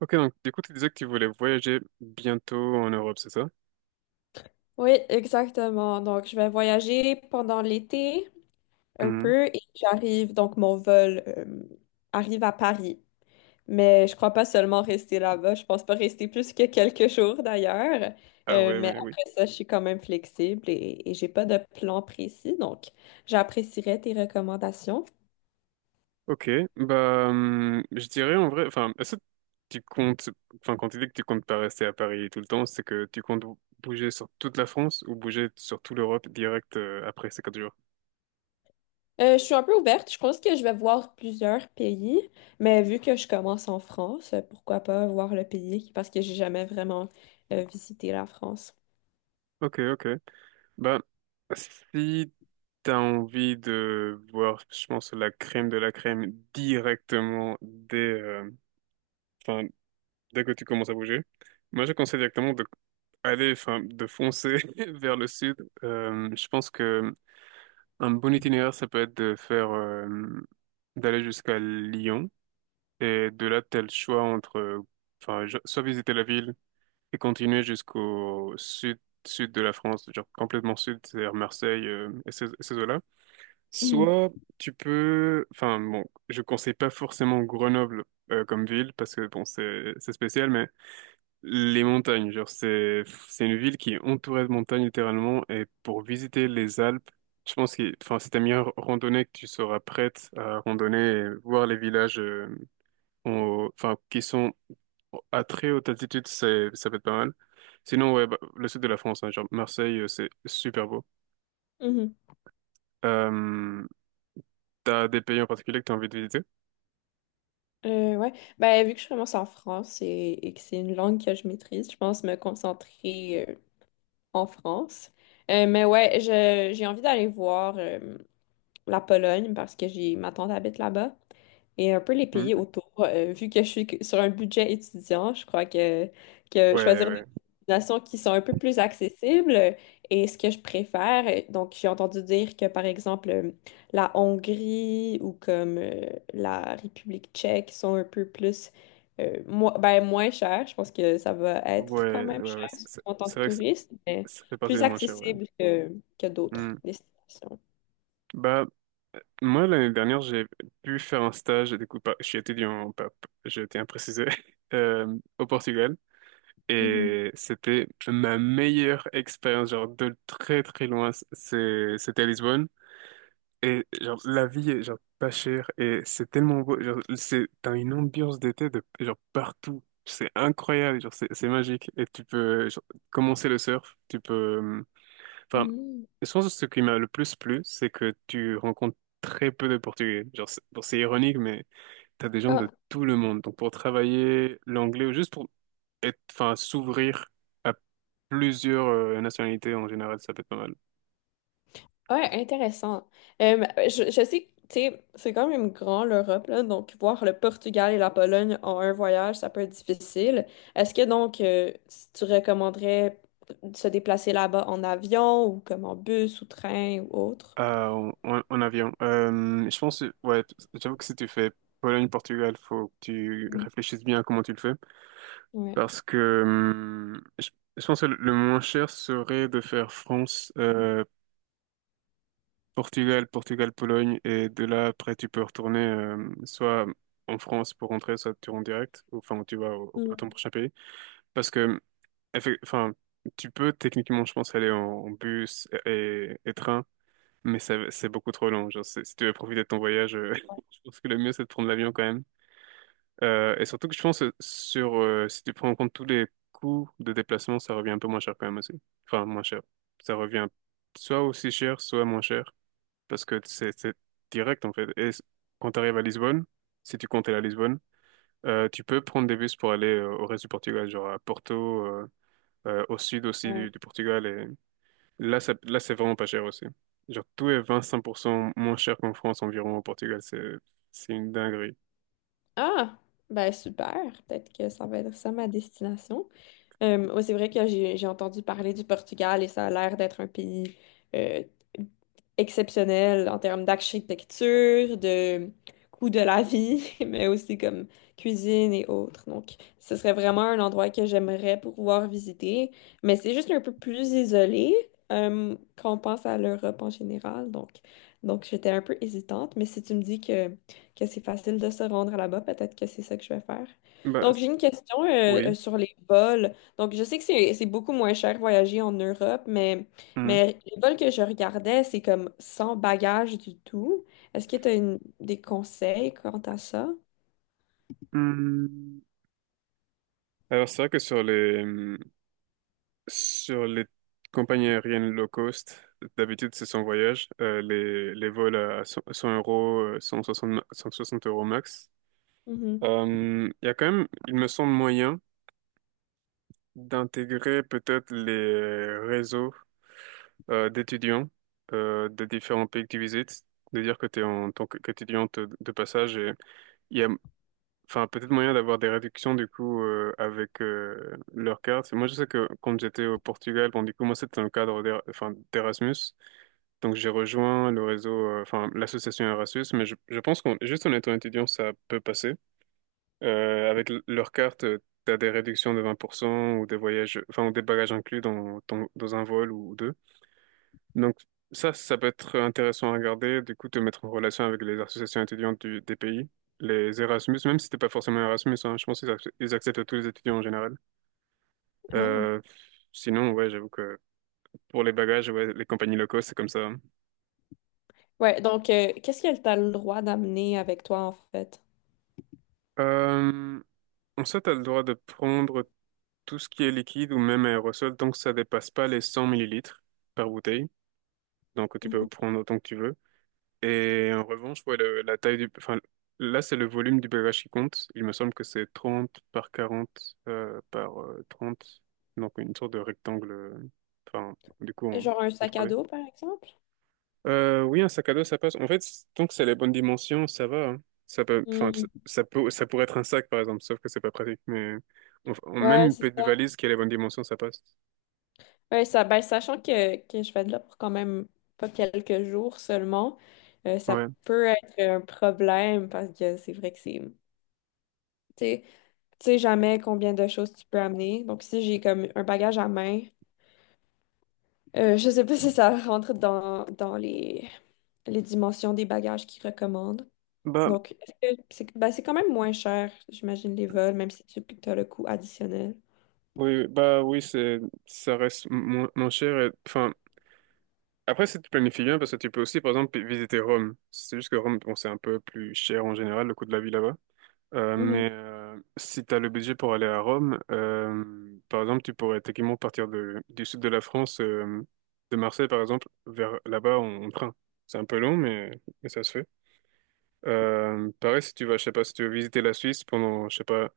Ok, donc du coup, tu disais que tu voulais voyager bientôt en Europe, c'est ça? Oui, exactement. Donc, je vais voyager pendant l'été un Mhm. peu et j'arrive, donc mon vol arrive à Paris. Mais je crois pas seulement rester là-bas. Je pense pas rester plus que quelques jours d'ailleurs. Ah ouais, Mais mais oui. après ça, je suis quand même flexible et j'ai pas de plan précis. Donc, j'apprécierais tes recommandations. Ok, bah, je dirais en vrai, enfin, est-ce que tu comptes, enfin, quand tu dis que tu comptes pas rester à Paris tout le temps, c'est que tu comptes bouger sur toute la France ou bouger sur toute l'Europe direct après ces quatre jours? Je suis un peu ouverte. Je pense que je vais voir plusieurs pays, mais vu que je commence en France, pourquoi pas voir le pays parce que j'ai jamais vraiment visité la France. Ok, ok. Bah, si t'as envie de voir, je pense, la crème de la crème directement dès, enfin, dès que tu commences à bouger. Moi, je conseille directement de aller, enfin, de foncer vers le sud. Je pense que un bon itinéraire, ça peut être de faire, d'aller jusqu'à Lyon et de là, tel choix entre, enfin, soit visiter la ville et continuer jusqu'au sud, sud de la France, genre complètement sud, c'est-à-dire Marseille, et ces, eaux-là. Mhm. Soit tu peux, enfin, bon, je conseille pas forcément Grenoble, comme ville parce que bon c'est spécial, mais les montagnes, genre c'est, une ville qui est entourée de montagnes littéralement, et pour visiter les Alpes, je pense que enfin c'est ta meilleure randonnée que tu seras prête à randonner et voir les villages enfin qui sont à très haute altitude, c'est, ça peut être pas mal. Sinon ouais bah, le sud de la France, hein, genre Marseille c'est super beau. Mhm. Euh, T'as des pays en particulier que t'as envie de visiter? Ouais. Ben, vu que je commence en France et que c'est une langue que je maîtrise, je pense me concentrer en France. Mais ouais, j'ai envie d'aller voir la Pologne parce que j'ai ma tante habite là-bas. Et un peu les Hmm. pays autour. Vu que je suis sur un budget étudiant, que Ouais, choisir des ouais, destinations qui sont un peu plus accessibles est ce que je préfère. Donc, j'ai entendu dire que, par exemple, la Hongrie ou comme la République tchèque sont un peu plus, ben, moins chères. Je pense que ça va être quand ouais, même ouais, cher, ouais, surtout en tant c'est que vrai que touriste, mais ça fait partie plus des moins chers, ouais. accessible que d'autres Hmm. destinations. Bah, moi, l'année dernière, j'ai pu faire un stage, du coup, je suis étudiant, pas, j'ai été imprécisé, euh, au Portugal. Mhm. Et c'était ma meilleure expérience, genre de très très loin, c'était à Lisbonne. Et genre la vie est genre pas chère et c'est tellement beau. Genre, t'as une ambiance d'été de genre partout. C'est incroyable, genre c'est magique. Et tu peux genre, commencer le surf, tu peux. Enfin, Mhm. je pense que ce qui m'a le plus plu, c'est que tu rencontres très peu de Portugais. Genre c'est bon, c'est ironique, mais t'as des gens de Ah, tout le monde. Donc pour travailler l'anglais ou juste pour être, enfin s'ouvrir plusieurs nationalités en général, ça peut être pas mal. ouais, intéressant. Je sais que, tu sais, c'est quand même grand l'Europe, là, donc voir le Portugal et la Pologne en un voyage, ça peut être difficile. Est-ce que donc si tu recommanderais de se déplacer là-bas en avion ou comme en bus ou train ou autre? Euh, en avion. Je pense, ouais, j'avoue que si tu fais Pologne-Portugal, faut que tu Mm. réfléchisses bien à comment tu le fais. Ouais. Parce que je pense que le moins cher serait de faire France Portugal, Portugal, Pologne, et de là, après, tu peux retourner soit en France pour rentrer, soit tu rentres direct, ou, enfin, tu vas à ton Mm. prochain pays. Parce que, enfin, tu peux techniquement, je pense, aller en bus et train, mais c'est beaucoup trop long. Genre, si tu veux profiter de ton voyage, je pense que le mieux, c'est de prendre l'avion quand même. Et surtout que je pense, si tu prends en compte tous les coûts de déplacement, ça revient un peu moins cher quand même aussi. Enfin, moins cher. Ça revient soit aussi cher, soit moins cher parce que c'est direct en fait. Et quand tu arrives à Lisbonne, si tu comptes aller à Lisbonne, tu peux prendre des bus pour aller au reste du Portugal, genre à Porto, au sud aussi du, Ouais. du Portugal. Et là, là, c'est vraiment pas cher aussi. Genre tout est 25% moins cher qu'en France environ au Portugal. C'est une dinguerie. Ah, ben super. Peut-être que ça va être ça ma destination. Ouais, c'est vrai que j'ai entendu parler du Portugal et ça a l'air d'être un pays euh, exceptionnel en termes d'architecture, de coût de la vie, mais aussi comme cuisine et autres. Donc, ce serait vraiment un endroit que j'aimerais pouvoir visiter, mais c'est juste un peu plus isolé quand on pense à l'Europe en général. Donc j'étais un peu hésitante, mais si tu me dis que c'est facile de se rendre là-bas, peut-être que c'est ça que je vais faire. Bah Donc, j'ai une question oui. sur les vols. Donc, je sais que c'est beaucoup moins cher voyager en Europe, Mhm. mais les vols que je regardais, c'est comme sans bagage du tout. Est-ce que tu as des conseils quant à ça? Mhm. Alors c'est vrai que sur les compagnies aériennes low cost, d'habitude c'est sans voyage. Les vols à 100 100 euros, 160 euros max. Mhm. Il y a quand même, il me semble, moyen d'intégrer peut-être les réseaux d'étudiants de différents pays que tu visites. De dire que tu es qu'étudiante de passage et il y a, enfin, peut-être moyen d'avoir des réductions du coup avec leur carte. Moi je sais que quand j'étais au Portugal, bon du coup moi c'était dans le cadre enfin, d'Erasmus. Donc j'ai rejoint le réseau, enfin l'association Erasmus, mais je pense qu'on juste en étant étudiant, ça peut passer. Avec leur carte, t'as des réductions de 20% ou des voyages, enfin ou des bagages inclus dans un vol ou deux. Donc ça peut être intéressant à regarder, du coup te mettre en relation avec les associations étudiantes des pays. Les Erasmus, même si t'es pas forcément Erasmus, hein, je pense qu'ils acceptent tous les étudiants en général. Ah. Euh, sinon, ouais, j'avoue que pour les bagages, ouais, les compagnies locaux, c'est comme ça, hein. Ouais, donc, qu'est-ce que tu as le droit d'amener avec toi, en fait? Euh, En soi, tu as le droit de prendre tout ce qui est liquide ou même aérosol tant que ça dépasse pas les 100 millilitres par bouteille. Donc, tu peux Mhm. prendre autant que tu veux. Et en revanche, ouais, la taille du... Enfin, là, c'est le volume du bagage qui compte. Il me semble que c'est 30 par 40 par 30. Donc, une sorte de rectangle, enfin, du coup, en, Genre un sac à 3D. dos, par exemple? Oui, un sac à dos, ça passe. En fait, tant que c'est les bonnes dimensions, ça va, hein. Ça peut, enfin, ça Mm. ça peut, ça pourrait être un sac, par exemple, sauf que c'est pas pratique. Mais même Ouais, une c'est petite ça. valise qui a les bonnes dimensions, ça passe. Ouais, ça, ben, sachant que je vais de là pour quand même pas quelques jours seulement, ça Ouais. peut être un problème parce que c'est vrai que c'est... Tu sais, tu sais jamais combien de choses tu peux amener. Donc, si j'ai comme un bagage à main, je sais pas si ça rentre dans les dimensions des bagages qu'ils recommandent. Bah, Donc, est-ce que c'est ben, c'est quand même moins cher, j'imagine, les vols, même si tu as le coût additionnel. oui, bah oui, ça reste moins cher. Enfin, après, si tu planifies bien, parce que tu peux aussi, par exemple, visiter Rome. C'est juste que Rome, bon, c'est un peu plus cher en général, le coût de la vie là-bas. Euh, Mhm. mais si tu as le budget pour aller à Rome, par exemple, tu pourrais techniquement partir du sud de la France, de Marseille par exemple, vers là-bas en train. C'est un peu long, mais ça se fait. Pareil, si tu vas, je sais pas, si tu veux visiter la Suisse pendant, je sais pas,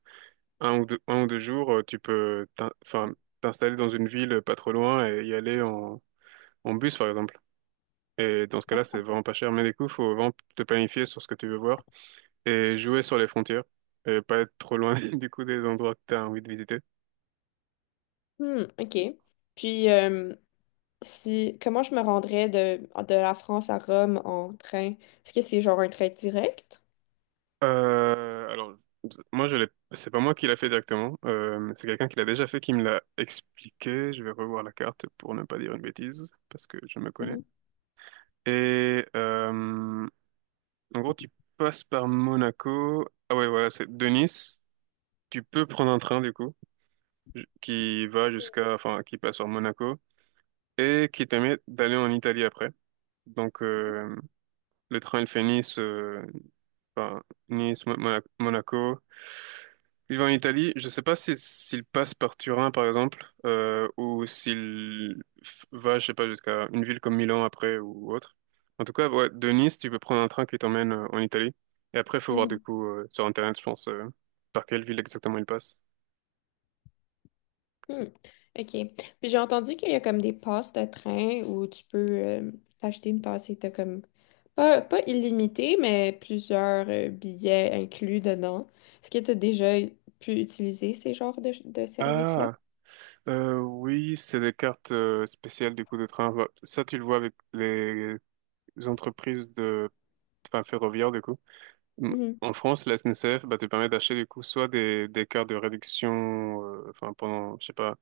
un ou deux jours, tu peux enfin, t'installer dans une ville pas trop loin et y aller en bus par exemple. Et dans ce cas-là, c'est vraiment pas cher, mais du coup, faut vraiment te planifier sur ce que tu veux voir et jouer sur les frontières et pas être trop loin du coup des endroits que t'as envie de visiter. Hmm, OK. Puis, si, comment je me rendrais de la France à Rome en train? Est-ce que c'est genre un train direct? Alors, moi, c'est pas moi qui l'a fait directement. C'est quelqu'un qui l'a déjà fait qui me l'a expliqué. Je vais revoir la carte pour ne pas dire une bêtise parce que je me connais. Et en gros, tu passes par Monaco. Ah ouais, voilà, c'est de Nice. Tu peux prendre un train du coup, qui va jusqu'à, enfin, qui passe sur Monaco et qui permet d'aller en Italie après. Donc, le train, il fait Nice, enfin, Nice, Monaco. Il va en Italie. Je sais pas si, s'il passe par Turin, par exemple, ou s'il va, je sais pas, jusqu'à une ville comme Milan après ou autre. En tout cas, ouais, de Nice, tu peux prendre un train qui t'emmène en Italie. Et après, il faut voir du Mhm. coup sur Internet, je pense, par quelle ville exactement il passe. Hmm. OK. Puis j'ai entendu qu'il y a comme des passes de train où tu peux t'acheter une passe et t'as comme pas illimité, mais plusieurs billets inclus dedans. Est-ce que tu as déjà pu utiliser ces genres de services-là? Ah, oui, c'est des cartes spéciales du coup de train. Bah, ça, tu le vois avec les entreprises, de enfin, ferroviaires du coup. Mhm. En France, la SNCF bah, te permet d'acheter du coup soit des cartes de réduction, enfin pendant, je sais pas,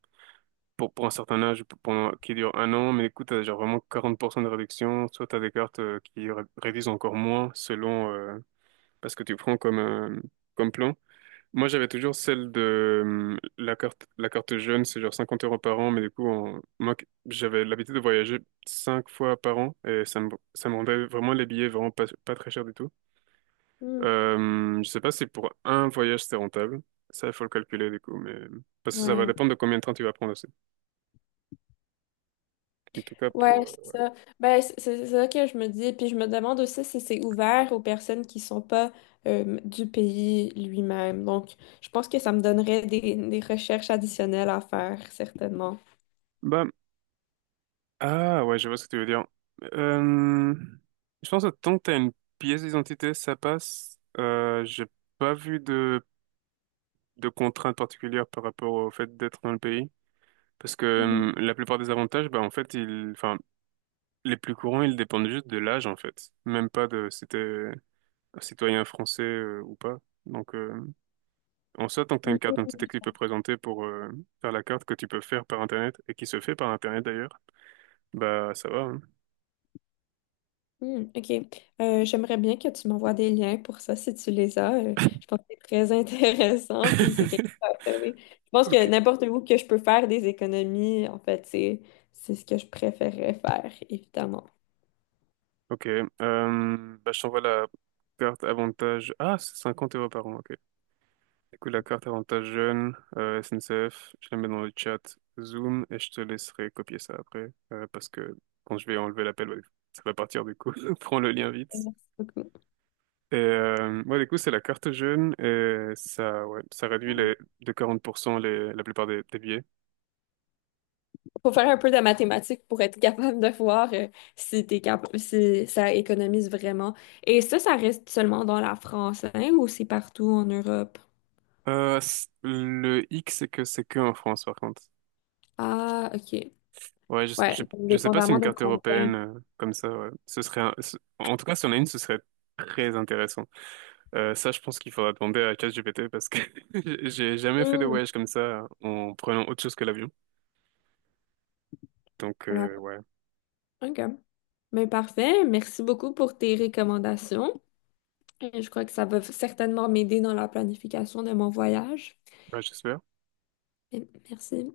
pour un certain âge, pendant, qui dure un an, mais écoute, t'as genre vraiment 40% de réduction, soit t'as des cartes qui réduisent encore moins selon parce que tu prends comme plan. Moi, j'avais toujours celle de la carte jeune, c'est genre 50 euros par an, mais du coup, moi, j'avais l'habitude de voyager cinq fois par an et ça me rendait vraiment les billets vraiment pas très chers du tout. Mhm. Je sais pas si pour un voyage c'est rentable. Ça, il faut le calculer du coup, mais parce que ça va Ouais. dépendre de combien de temps tu vas prendre aussi. En tout cas Ouais, pour. c'est ça. Ben, c'est ça que je me dis. Puis je me demande aussi si c'est ouvert aux personnes qui sont pas du pays lui-même. Donc, je pense que ça me donnerait des recherches additionnelles à faire, certainement. Bah, ah ouais, je vois ce que tu veux dire. Euh, Je pense que tant que t'as une pièce d'identité, ça passe. J'ai pas vu de contraintes particulières par rapport au fait d'être dans le pays, parce que la plupart des avantages, bah en fait, enfin, les plus courants, ils dépendent juste de l'âge en fait, même pas de si t'es un citoyen français ou pas. Donc, en soit, tant que tu as une carte Mhm. d'identité que tu peux présenter pour faire la carte, que tu peux faire par Internet et qui se fait par Internet d'ailleurs, bah ça va, hein. Mhm. OK. J'aimerais bien que tu m'envoies des liens pour ça si tu les as. Je pense que c'est très intéressant, puis c'est quelque chose à observer. Je pense Ok, que n'importe où que je peux faire des économies, en fait, c'est ce que je préférerais faire, évidemment. ok. Bah, je t'envoie la carte avantage. Ah, c'est 50 euros par an, ok. Du coup, la carte avantage jeune, SNCF, je la mets dans le chat Zoom et je te laisserai copier ça après parce que quand je vais enlever l'appel, ouais, ça va partir du coup. Prends le lien vite. Merci beaucoup. Et ouais, du coup, c'est la carte jeune et ça, ouais, ça réduit, Mm. les, de 40% les, la plupart des billets. Faut faire un peu de mathématiques pour être capable de voir si t'es capable, si ça économise vraiment. Et ça reste seulement dans la France, hein, ou c'est partout en Europe? Le hic, c'est que en France, par contre. Ah, OK. Ouais, Ouais, je sais pas si une dépendamment de carte combien. européenne comme ça, ouais. Ce serait, en tout cas, si on a une, ce serait très intéressant. Ça, je pense qu'il faudra demander à ChatGPT parce que j'ai jamais fait de voyage comme ça en prenant autre chose que l'avion. Donc, Voilà. Ouais. OK. Mais parfait. Merci beaucoup pour tes recommandations. Je crois que ça va certainement m'aider dans la planification de mon voyage. Ouais, j'espère. Et merci.